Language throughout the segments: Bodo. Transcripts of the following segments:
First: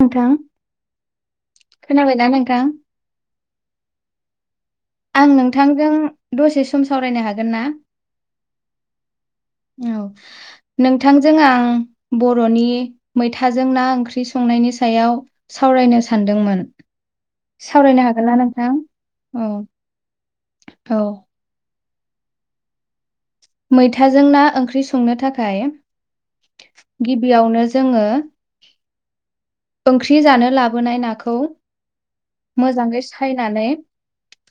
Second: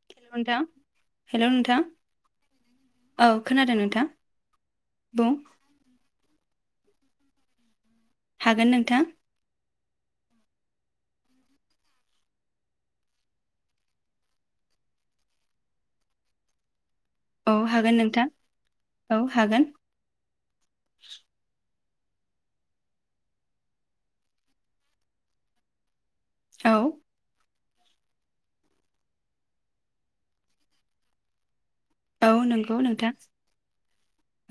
नोंथां हेलौ नोथां हेलौ नोंथां खोनाबायना नोंथां? औ खोनादों नोंथां। आं बुं नोंथांजों दसे सम सावरायनो हागोन ना? हागोन नोंथां। औ नोंथांजों आं बर'नि मैथाजों ना ओंख्रि संनायनि सायाव सावरायनो सानदोंमोन। औ हागोन सावरायनो हागोनना नोंथां औ औ मैथाजों ना ओंख्रि संनो थाखाय औ गिबियावनो जों जोङो ओंख्रि जानो लाबोनाय नाखौ औ नंगौ मोजाङै नोंथां सायनानै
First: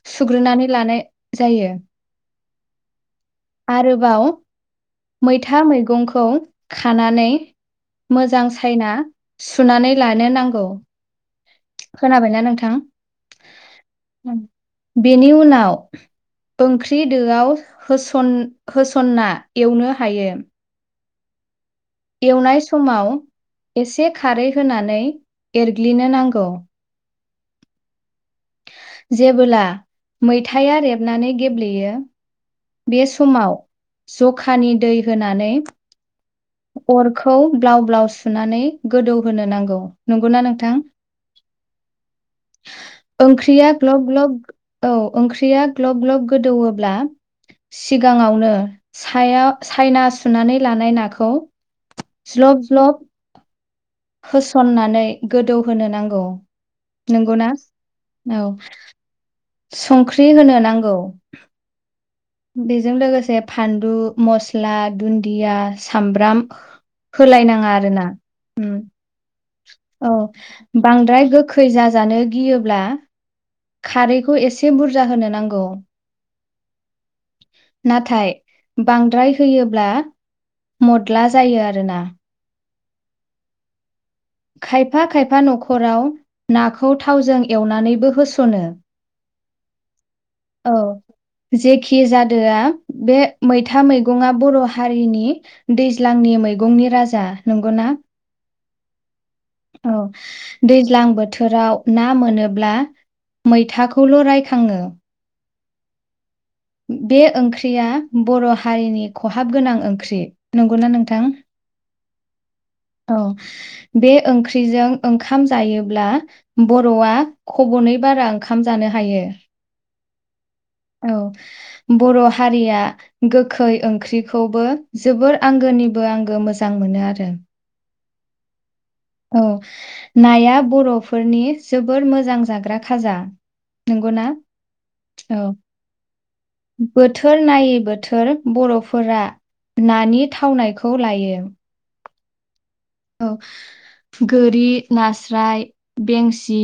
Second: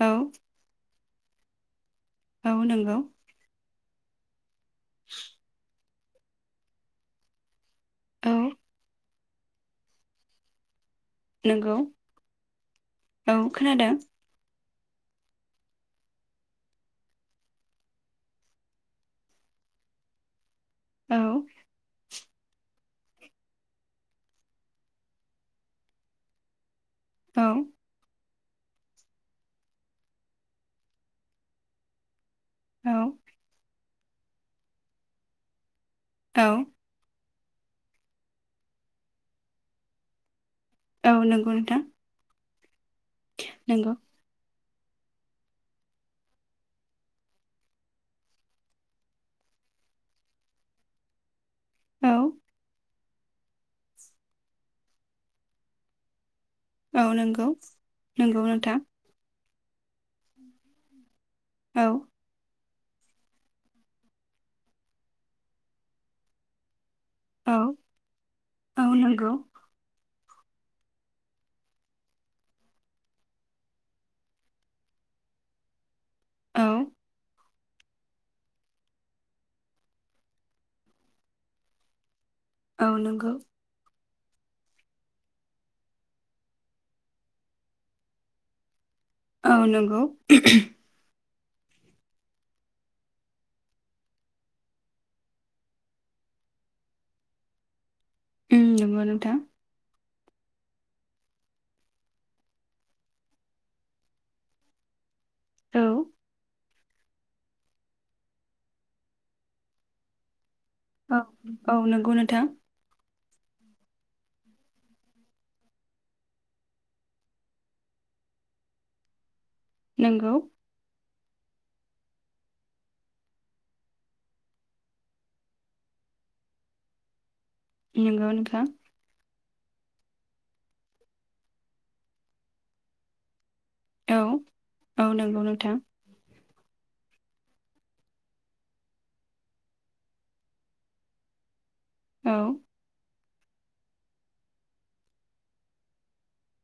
औ सुग्रोनानै लानाय जायो औ नंगौ आरोबाव मैथा मैगं खौ खानानै औ मोजां सायना सुनानै लानो नांगौ। नंगौ खोनाबायना नोंथां औ खोनादों उम बेनि उनाव ओंख्रि दोआव होसना एवनो हायो औ एवनाय समाव एसे खारै होनानै एरग्लिनो नांगौ। औ जेबोला मैथाया रेबनानै गेब्लेयो औ बे समाव जखानि दै होनानै औ खौ ब्लाव ब्लाव सुनानै गोदौ होनो नांगौ नंगौना नोंथां। औ नंगौ नोंथां ओंख्रिया नंगौ ग्लब ग्लब औ ओंख्रिया ग्लब ग्लब गोदौब्ला सिगाङावनो सायाव सायना सुनानै लानाय नाखौ औ औ ज्लब ज्लब होसननानै गोदौहोनो नांगौ नंगौ ना नंगौ औ नोंथां संख्रि होनो नांगौ औ बेजों लोगोसे फानलु, मस्ला, दुन्दिया, सामब्राम औ होलायनाङा आरो ना औ नंगौ औ बांद्राय गोखै जाजानो गियोब्ला खारैखौ एसे बुरजा होनो नांगौ। औ नाथाय बांद्राय होयोब्ला मदला जायो आरो ना औ नंगौ खायफा खायफा न'खराव नाखौ थावजों एवनानैबो होस'नो औ नंगौ। औ जेखि जादोआ बे मैथा मैगंङा बर' हारिनि दैज्लांनि मैगंनि राजा नंगौ ना? उम नंगौ नोंथां। औ दैज्लां बोथोराव ना मोनोब्ला मैथाखौल' रायखांङो। औ बे ओंख्रिया बर' हारिनि खहाब गोनां ओंख्रि। नंगौना औ नोंथां औ नंगौ नों थां औ बे ओंख्रिजों ओंखाम जायोब्ला बर'आ खब'नै बारा ओंखाम जानो हायो। नोंगौ। औ बर' हारिया गोखै ओंख्रिखौबो जोबोर आंगोनिबो आंगो मोजां मोनो आरो। नंगौ नोंथां। औ नाया बर'फोरनि जोबोर मोजां जाग्रा खाजा। औ नंगौना औ नंगौ नोंथां। बोथोर नायै बोथोर बर'फोरा नानि थावनायखौ लायो। औ औ गोरि नास्राय बेंसि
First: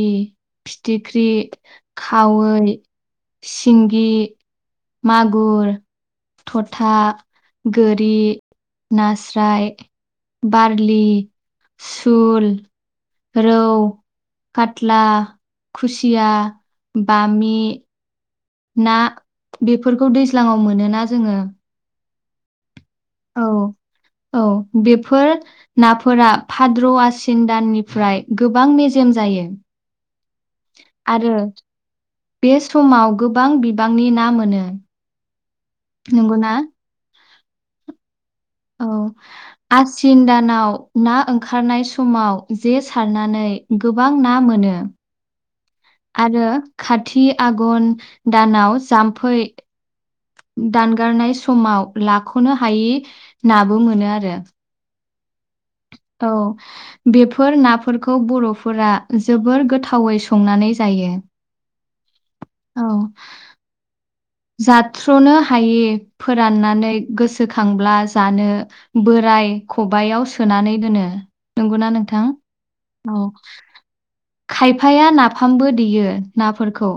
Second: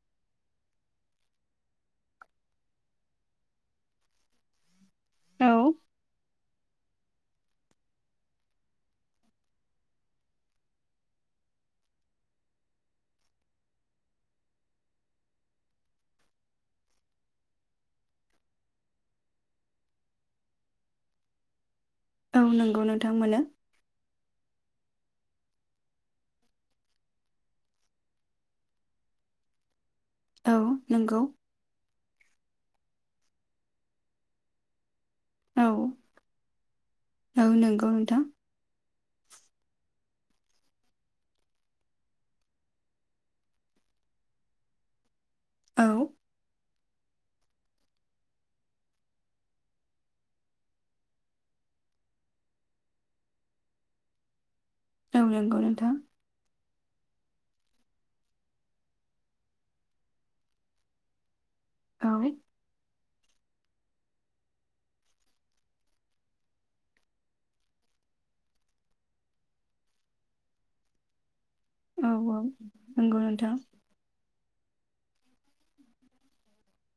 फिथिख्रि खावै सिंगि औ मागुर थ'था गोरि नास्राय बारलि सुल रौ कात्ला खुसिया बामि ना बेफोरखौ दैज्लांङाव मोनोना जोङो? औ नंगौ नोंथां मोनो। औ औ बेफोर नाफोरा फाद्र' आसिन दाननिफ्राय गोबां मेजेम जायो। औ नंगौ आरो बे समाव गोबां बिबांनि ना मोनो। औ नंगौ ना? औ नंगौ नोंथां। औ आसिन दानाव ना ओंखारनाय समाव जे सारनानै गोबां ना मोनो। औ आरो खाथि आघन दानाव जाम्फै दानगारनाय समाव लाख'नो हायि नाबो मोनो आरो। औ नों औ बेफोर नाफोरखौ बर'फोरा जोबोर गोथावै संनानै जायो। औ औ जाथ्र'नो हायि फोराननानै गोसोखांब्ला जानो बोराय खबायाव सोनानै दोनो। नंगौना औ नोंथां नंगौ औ। नोंथां खायफाया नाफामबो देयो नाफोरखौ।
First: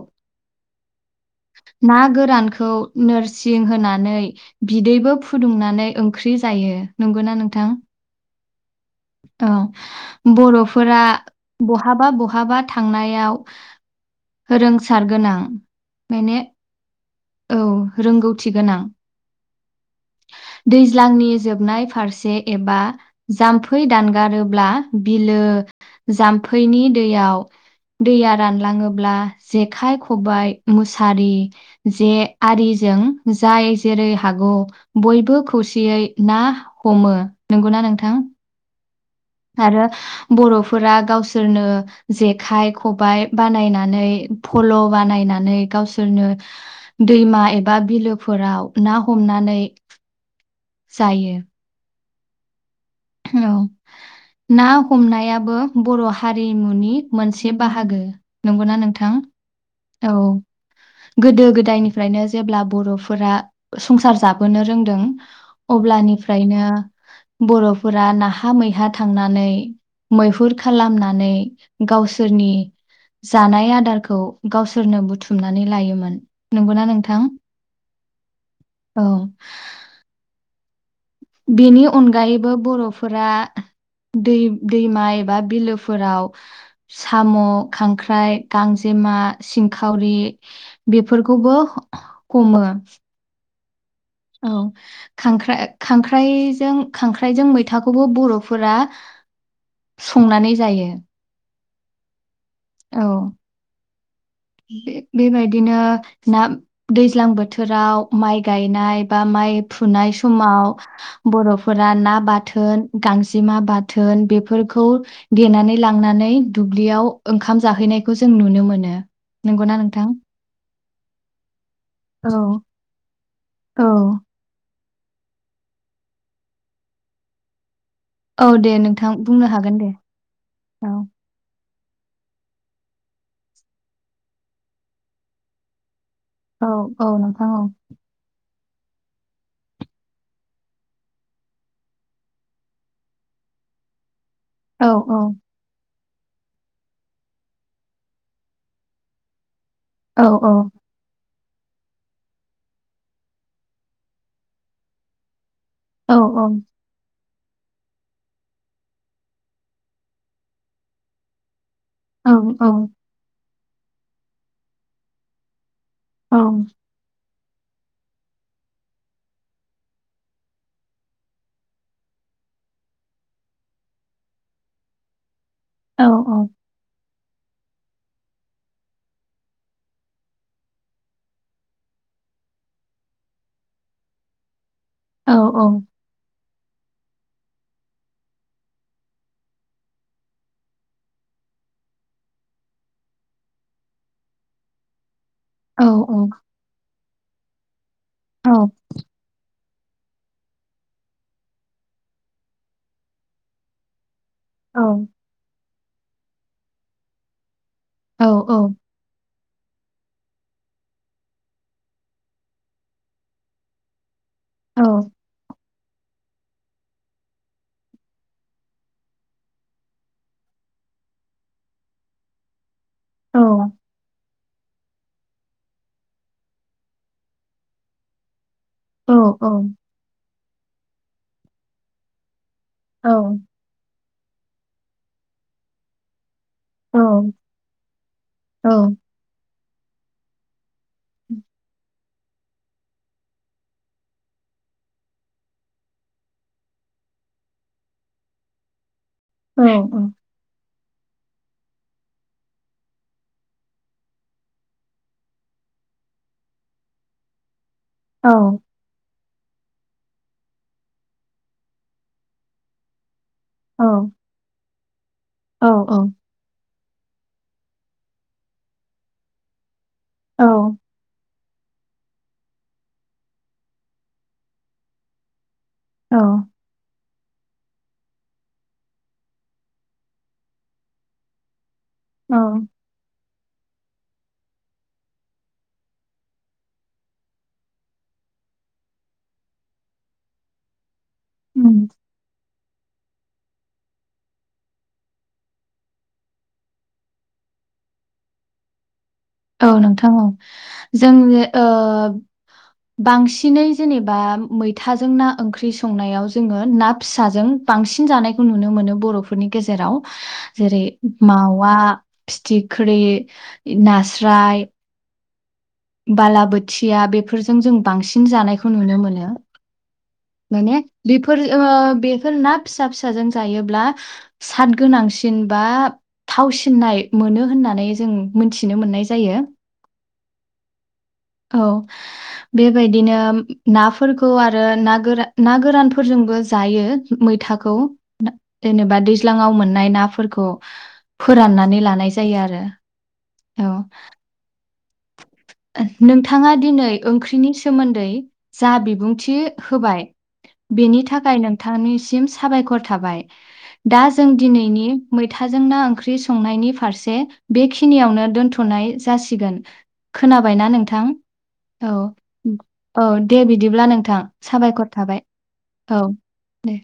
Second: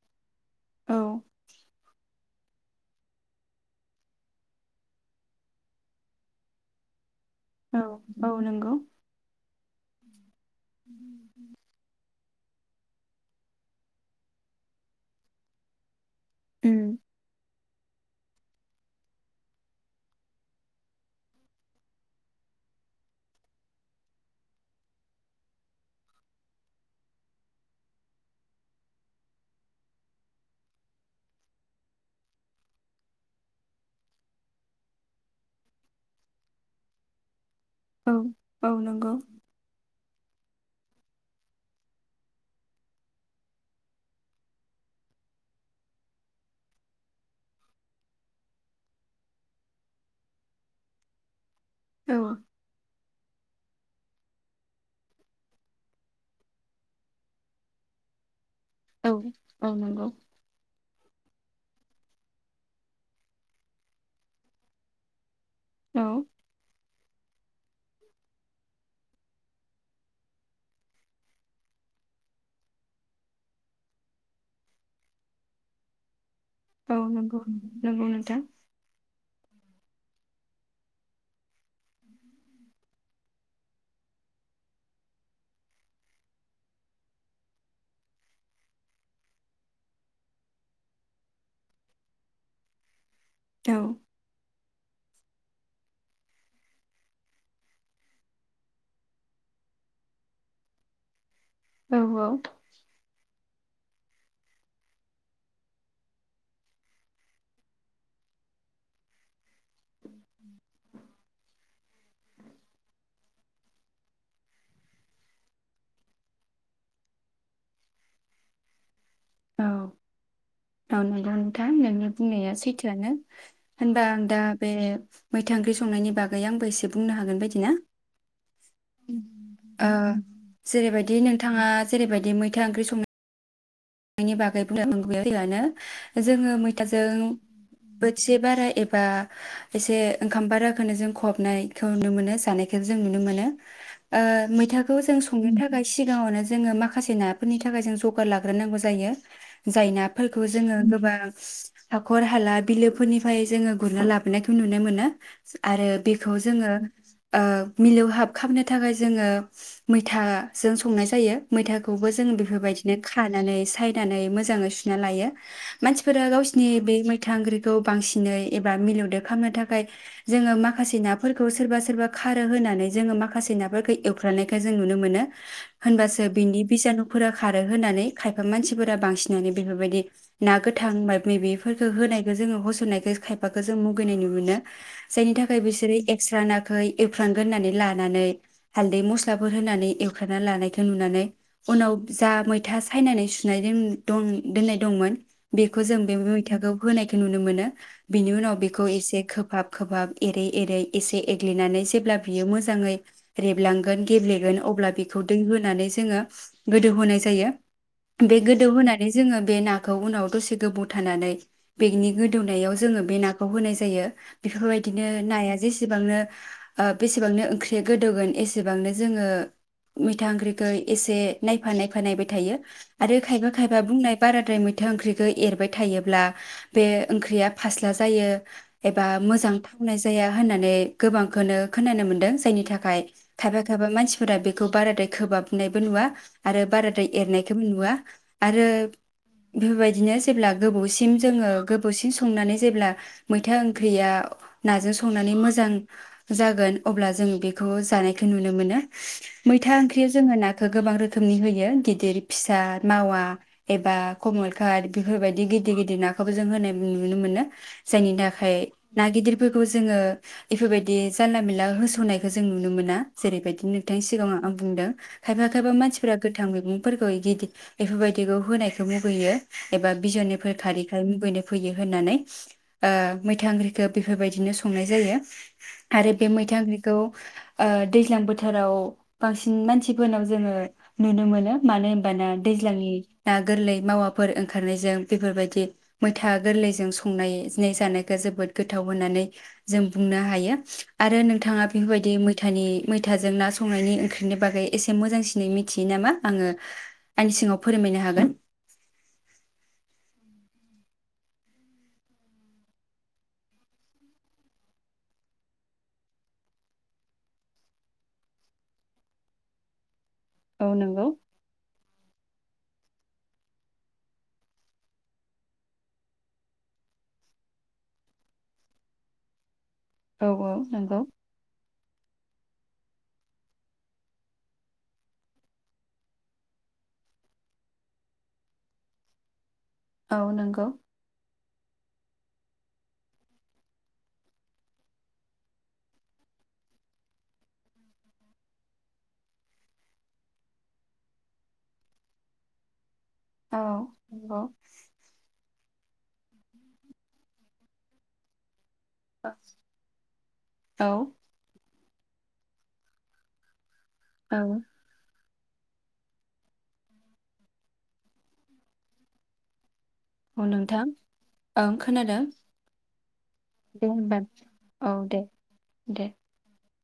औ ना गोरानखौ नोरसिं होनानै बिदैबो फुदुंनानै ओंख्रि जायो। नंगौना नोंथां? नोंगौ औ बर'फोरा बहाबा बहा हाबा थांनायाव रोंसार गोनां माने उम औ रोंगौथि गोनां दैज्लांनि जोबनाय फारसे एबा जाम फै दानगारोब्ला बिलो जाम्फैनि दैयाव दैया रानलाङोब्ला जेखाइ, खबाय, मुसारि, जे आरिजों जाय जेरै- हागौ बयबो खौसेयै ना हमो। नंगौना नोंथां? गौ आरो बर'फोरा गावसोरनो जेखाइ, खबाइ बानायनानै फल' बानायनानै गावसोरनो दैमा एबा बिलोफोराव ना हमनानै जायो। औ औ, ना हमनायाबो बर' हारिमुनि मोनसे बाहागो। नंगौना औ नोंथां? औ नंगौ औ गोदो गोदायनिफ्रायनो जेब्ला बर'फोरा संसार जाबोनो रोंदों औ अब्लानिफ्रायनो बर'फोरा नाहा मैहा थांनानै, मैहुर खालामनानै गावसोरनि जानाय आदारखौ गावसोरनो बुथुमनानै लायोमोन। नंगौना औ नोंथां नंगौ नंगौ नोंथां। औ बेनि अनगायैबो बर'फोरा दै-दैमा एबा बिलोफोराव साम', खांख्राइ, गांजेमा, सिंखावरि बेफोरखौबो हमो औ औ, खांख्रा-खांख्राइजों खांख्राइजों मैथाखौबो बर'फोरा संनानै जायो। औ औ औ बे-बेबायदिनो ना दैज्लां बोथोराव माइ गायनाय बा माइ फु नाय समाव बर' फोरा ना बाथोन, गांजेमा बाथोन बेफोरखौ देनानै लांनानै दुब्लियाव ओंखाम जाहैनायखौ जों नुनो मोनो। औ नंगौना नोंथां औ नंगौ नोंथां नोंनि औ बुंनाया सैथोआनो औ होनबा आं दा बे मैथा ओंख्रि संनायनि बागै आंबो एसे बुंनो हागोन बायदि ना औ दे नोंथां बुंनो हागोन दे ओ औ जेरैबायदि नोंथाङा जेरैबायदि मैथा ओंख्रि सं नो नि बागै [unintelligible] जोङो औ मैथाजों औ नोंथां औ बोथिसे बाराय एबा एसे ओंखाम बाराखौनो जों खहाबनायखौ नुनो मोनो जानायखौ जों नुनो मोनो। ओ औ मैथाखौ जों संनो थाखाय सिगाङावनो जोङो माखासे नाफोरनि थाखाय जों जगार लाग्रोनांगौ जायो जाय औ नाफोरखौ जोङो गोबां हाखर-हाला, बिलोफोरनिफ्राय जोङो गुरना लाबोनायखौ नुनो मोनो आरो औ बेखौ जोङो औ मिलौहाब खामनो थाखाय जोङो मैथाजों संनाय जायो। मैथा खौबो जों औ औ बेफोरबायदिनो खानानै सायनानै मोजाङै सुना लायो मानसिफोरा गावसिनि बे मै फथ ओख्रिखौ बांसिनै एबा मिलौदो खालामनो थाखाय जोङो माखासे नाफोरखौ सोरबा सोरबा खारो होनानै जोङो माखासे नाफोरखौ एवफ्रानायखौ जों नुनो मोनो औ होनबासो बिनि बिजानुखौ फोरा खारो होननानै खाय खायफा मानसिफोरा बांसिनानो बेफोरबायदि ना गोथां मायबा मायबिफोरखौ होनायखौ जोङो होसननायखौ खायफाखौ जों मुगैनाय नु मोनो जायनि थाखाय बिसोरो एक्सारना फ्राय एवफ्रामगोरनानै लानानै हाल्दै मस्लाफोर होनानै एवफ्रामना लानायखौ नुनानै उनाव जा मैथा सायनानै सुनानै दं दोननाय दंमोन बेखौ औ जों बेबोबाय थागौ होनायखौ नुनो मोनो बिनि उनाव बेखौ एसे खोबहाब खोबाब एरै एरै एसे एग्लिनानै जेब्ला बियो मोजाङै रेबलांगोन गेब्लेगोन अब्ला बेखौ दै होनानै जों जोङो गोदौ होनाय जायो बे गोदौ होनानै जोङो बे नाखौ उनाव दसे गोबाव थानानै बेगनि गोदौनायाव जोङो बे नाखौ होनाय जायो औ बेफोरबायदिनो नाया जेसेबांनो बेसेबांनो ओंख्रिया गोदौगोन एसेबांनो जोङो मैथा ओंख्रिखो एसे नायफा नायफा नायबाय थायो आरो खायफा औ खायबा बुंनाय बाराद्राय मैथा ओंख्रिखौ एरबाय थायोब्ला बे ओंख्रिया फास्ला जायो एबा औ औ मोजां थावनाय जाया होननानै गोबांखौनो खोनानो मोनदों जायनि थाखाय औ थाखाय खायफा खायफा मानसि सोरा बेखौ बाराद्राय खोबहाबनायबो नुवा आरो औ बाराद्राय एरनायखौ मोन आरो औ बेफोरबायदिनो जेब्ला गोबावसिम जोङो गोबावसिम संनानै जेब्ला मैथा ओंख्रिया नाजों संनानै मोजां जागोन अब्ला जों बेखौ जानायखौ नुनो मोनो औ मैथा ओंख्रि जोङो ना बेखौ गोबां रोखोमनि होयो गिदिर फि फिसा मावा एबा कमलखाट बेफोरबायदि गिदिर गिदिर नाखौबो जों होनाय नुनो मोनो। जायनि औ थाखाय ना गिदिर बेफोरखौ जोङो इफोरबायदि जानला मला होसावनायखौ जों नुनो मोना। जेरैबायदि नोंथांनि सिगाङाव आं बुंदों। खायफा औ खायफा औ मानसिफोरा गोथां मैगं फोरखौ बेदि बेफोरबायदिखौ होनायखौ मुगैयो। एबा बिजननिफोर औ खारैखाय मुगैनाय फैयो होननानै मैथा ओंख्रिखौ बेफोरबायदिनो संनाय जायो। आरो बे मैथा ओंख्रिखौ ओ दैज्लां बोथोराव बांसिन मानसिफोरनाव जोङो नुनो मोनो। मानो ना औ दैज्लांनि ना गोरलै मावाफोर ओंखारनायजों बेफोरबायदि मैथा गोरलैजों संनाय जानायखौ जोबोद गोथाव होननानै जों बुंनो हायो। आरो नोंथाङा बेफोरबायदि मै थानि मैथाजों ना संनायनि ओंख्रिनि बागै एसे मोजांसिनै मिथियो नामा आङो आंनि सिङाव फोरमायनो हागोन। औ नोंथां औ जों ओ बांसिनै जेनेबा मैथाजों ना ओंख्रि संनायाव जोङो ना फिसाजों बांसिन जानायखौ नुनो मोनो बर'फोरनि गेजेराव। औ जेरै नंगौ मावा फिथिक ख्रि नास राय बालाबोथिया बेफोरजों जों बांसिन जानायखौ नुनो मोनो। औ औ माने नंगौ बेफोर ओ बेफोर ना फिसा फिसाजों जायोब्ला साद गोनांसिन बा थावसिननाय मोनो होननानै जों मोनथिनो मोननाय जायो। औ नंगौ। औ बेबायदिनो नाफोरखौ आरो ना गोरान ना गोरानफोरजोंबो जायो मैथाखौ जेनेबा दैज्लाङाव मोननाय नाफोरखौ फोराननानै लानाय जायो आरो। औ नंगौ ओं नोंथाङा दिनै ओंख्रिनि सोमोन्दै जा बिबुंथि होबाय औ बेनि थाखाय नों नोंथांनिसिम साबायखर थाबाय। दा जों दिनैनि मैथाजों ना ओंख्रि संनायनि फारसे बेखिनियावनो दोनथ'नाय जासिगोन। नोंथां ओं औ खोनादों औ दे बिदिब्ला नोंथां साबायखर औ थाबाय दे औ दे दे।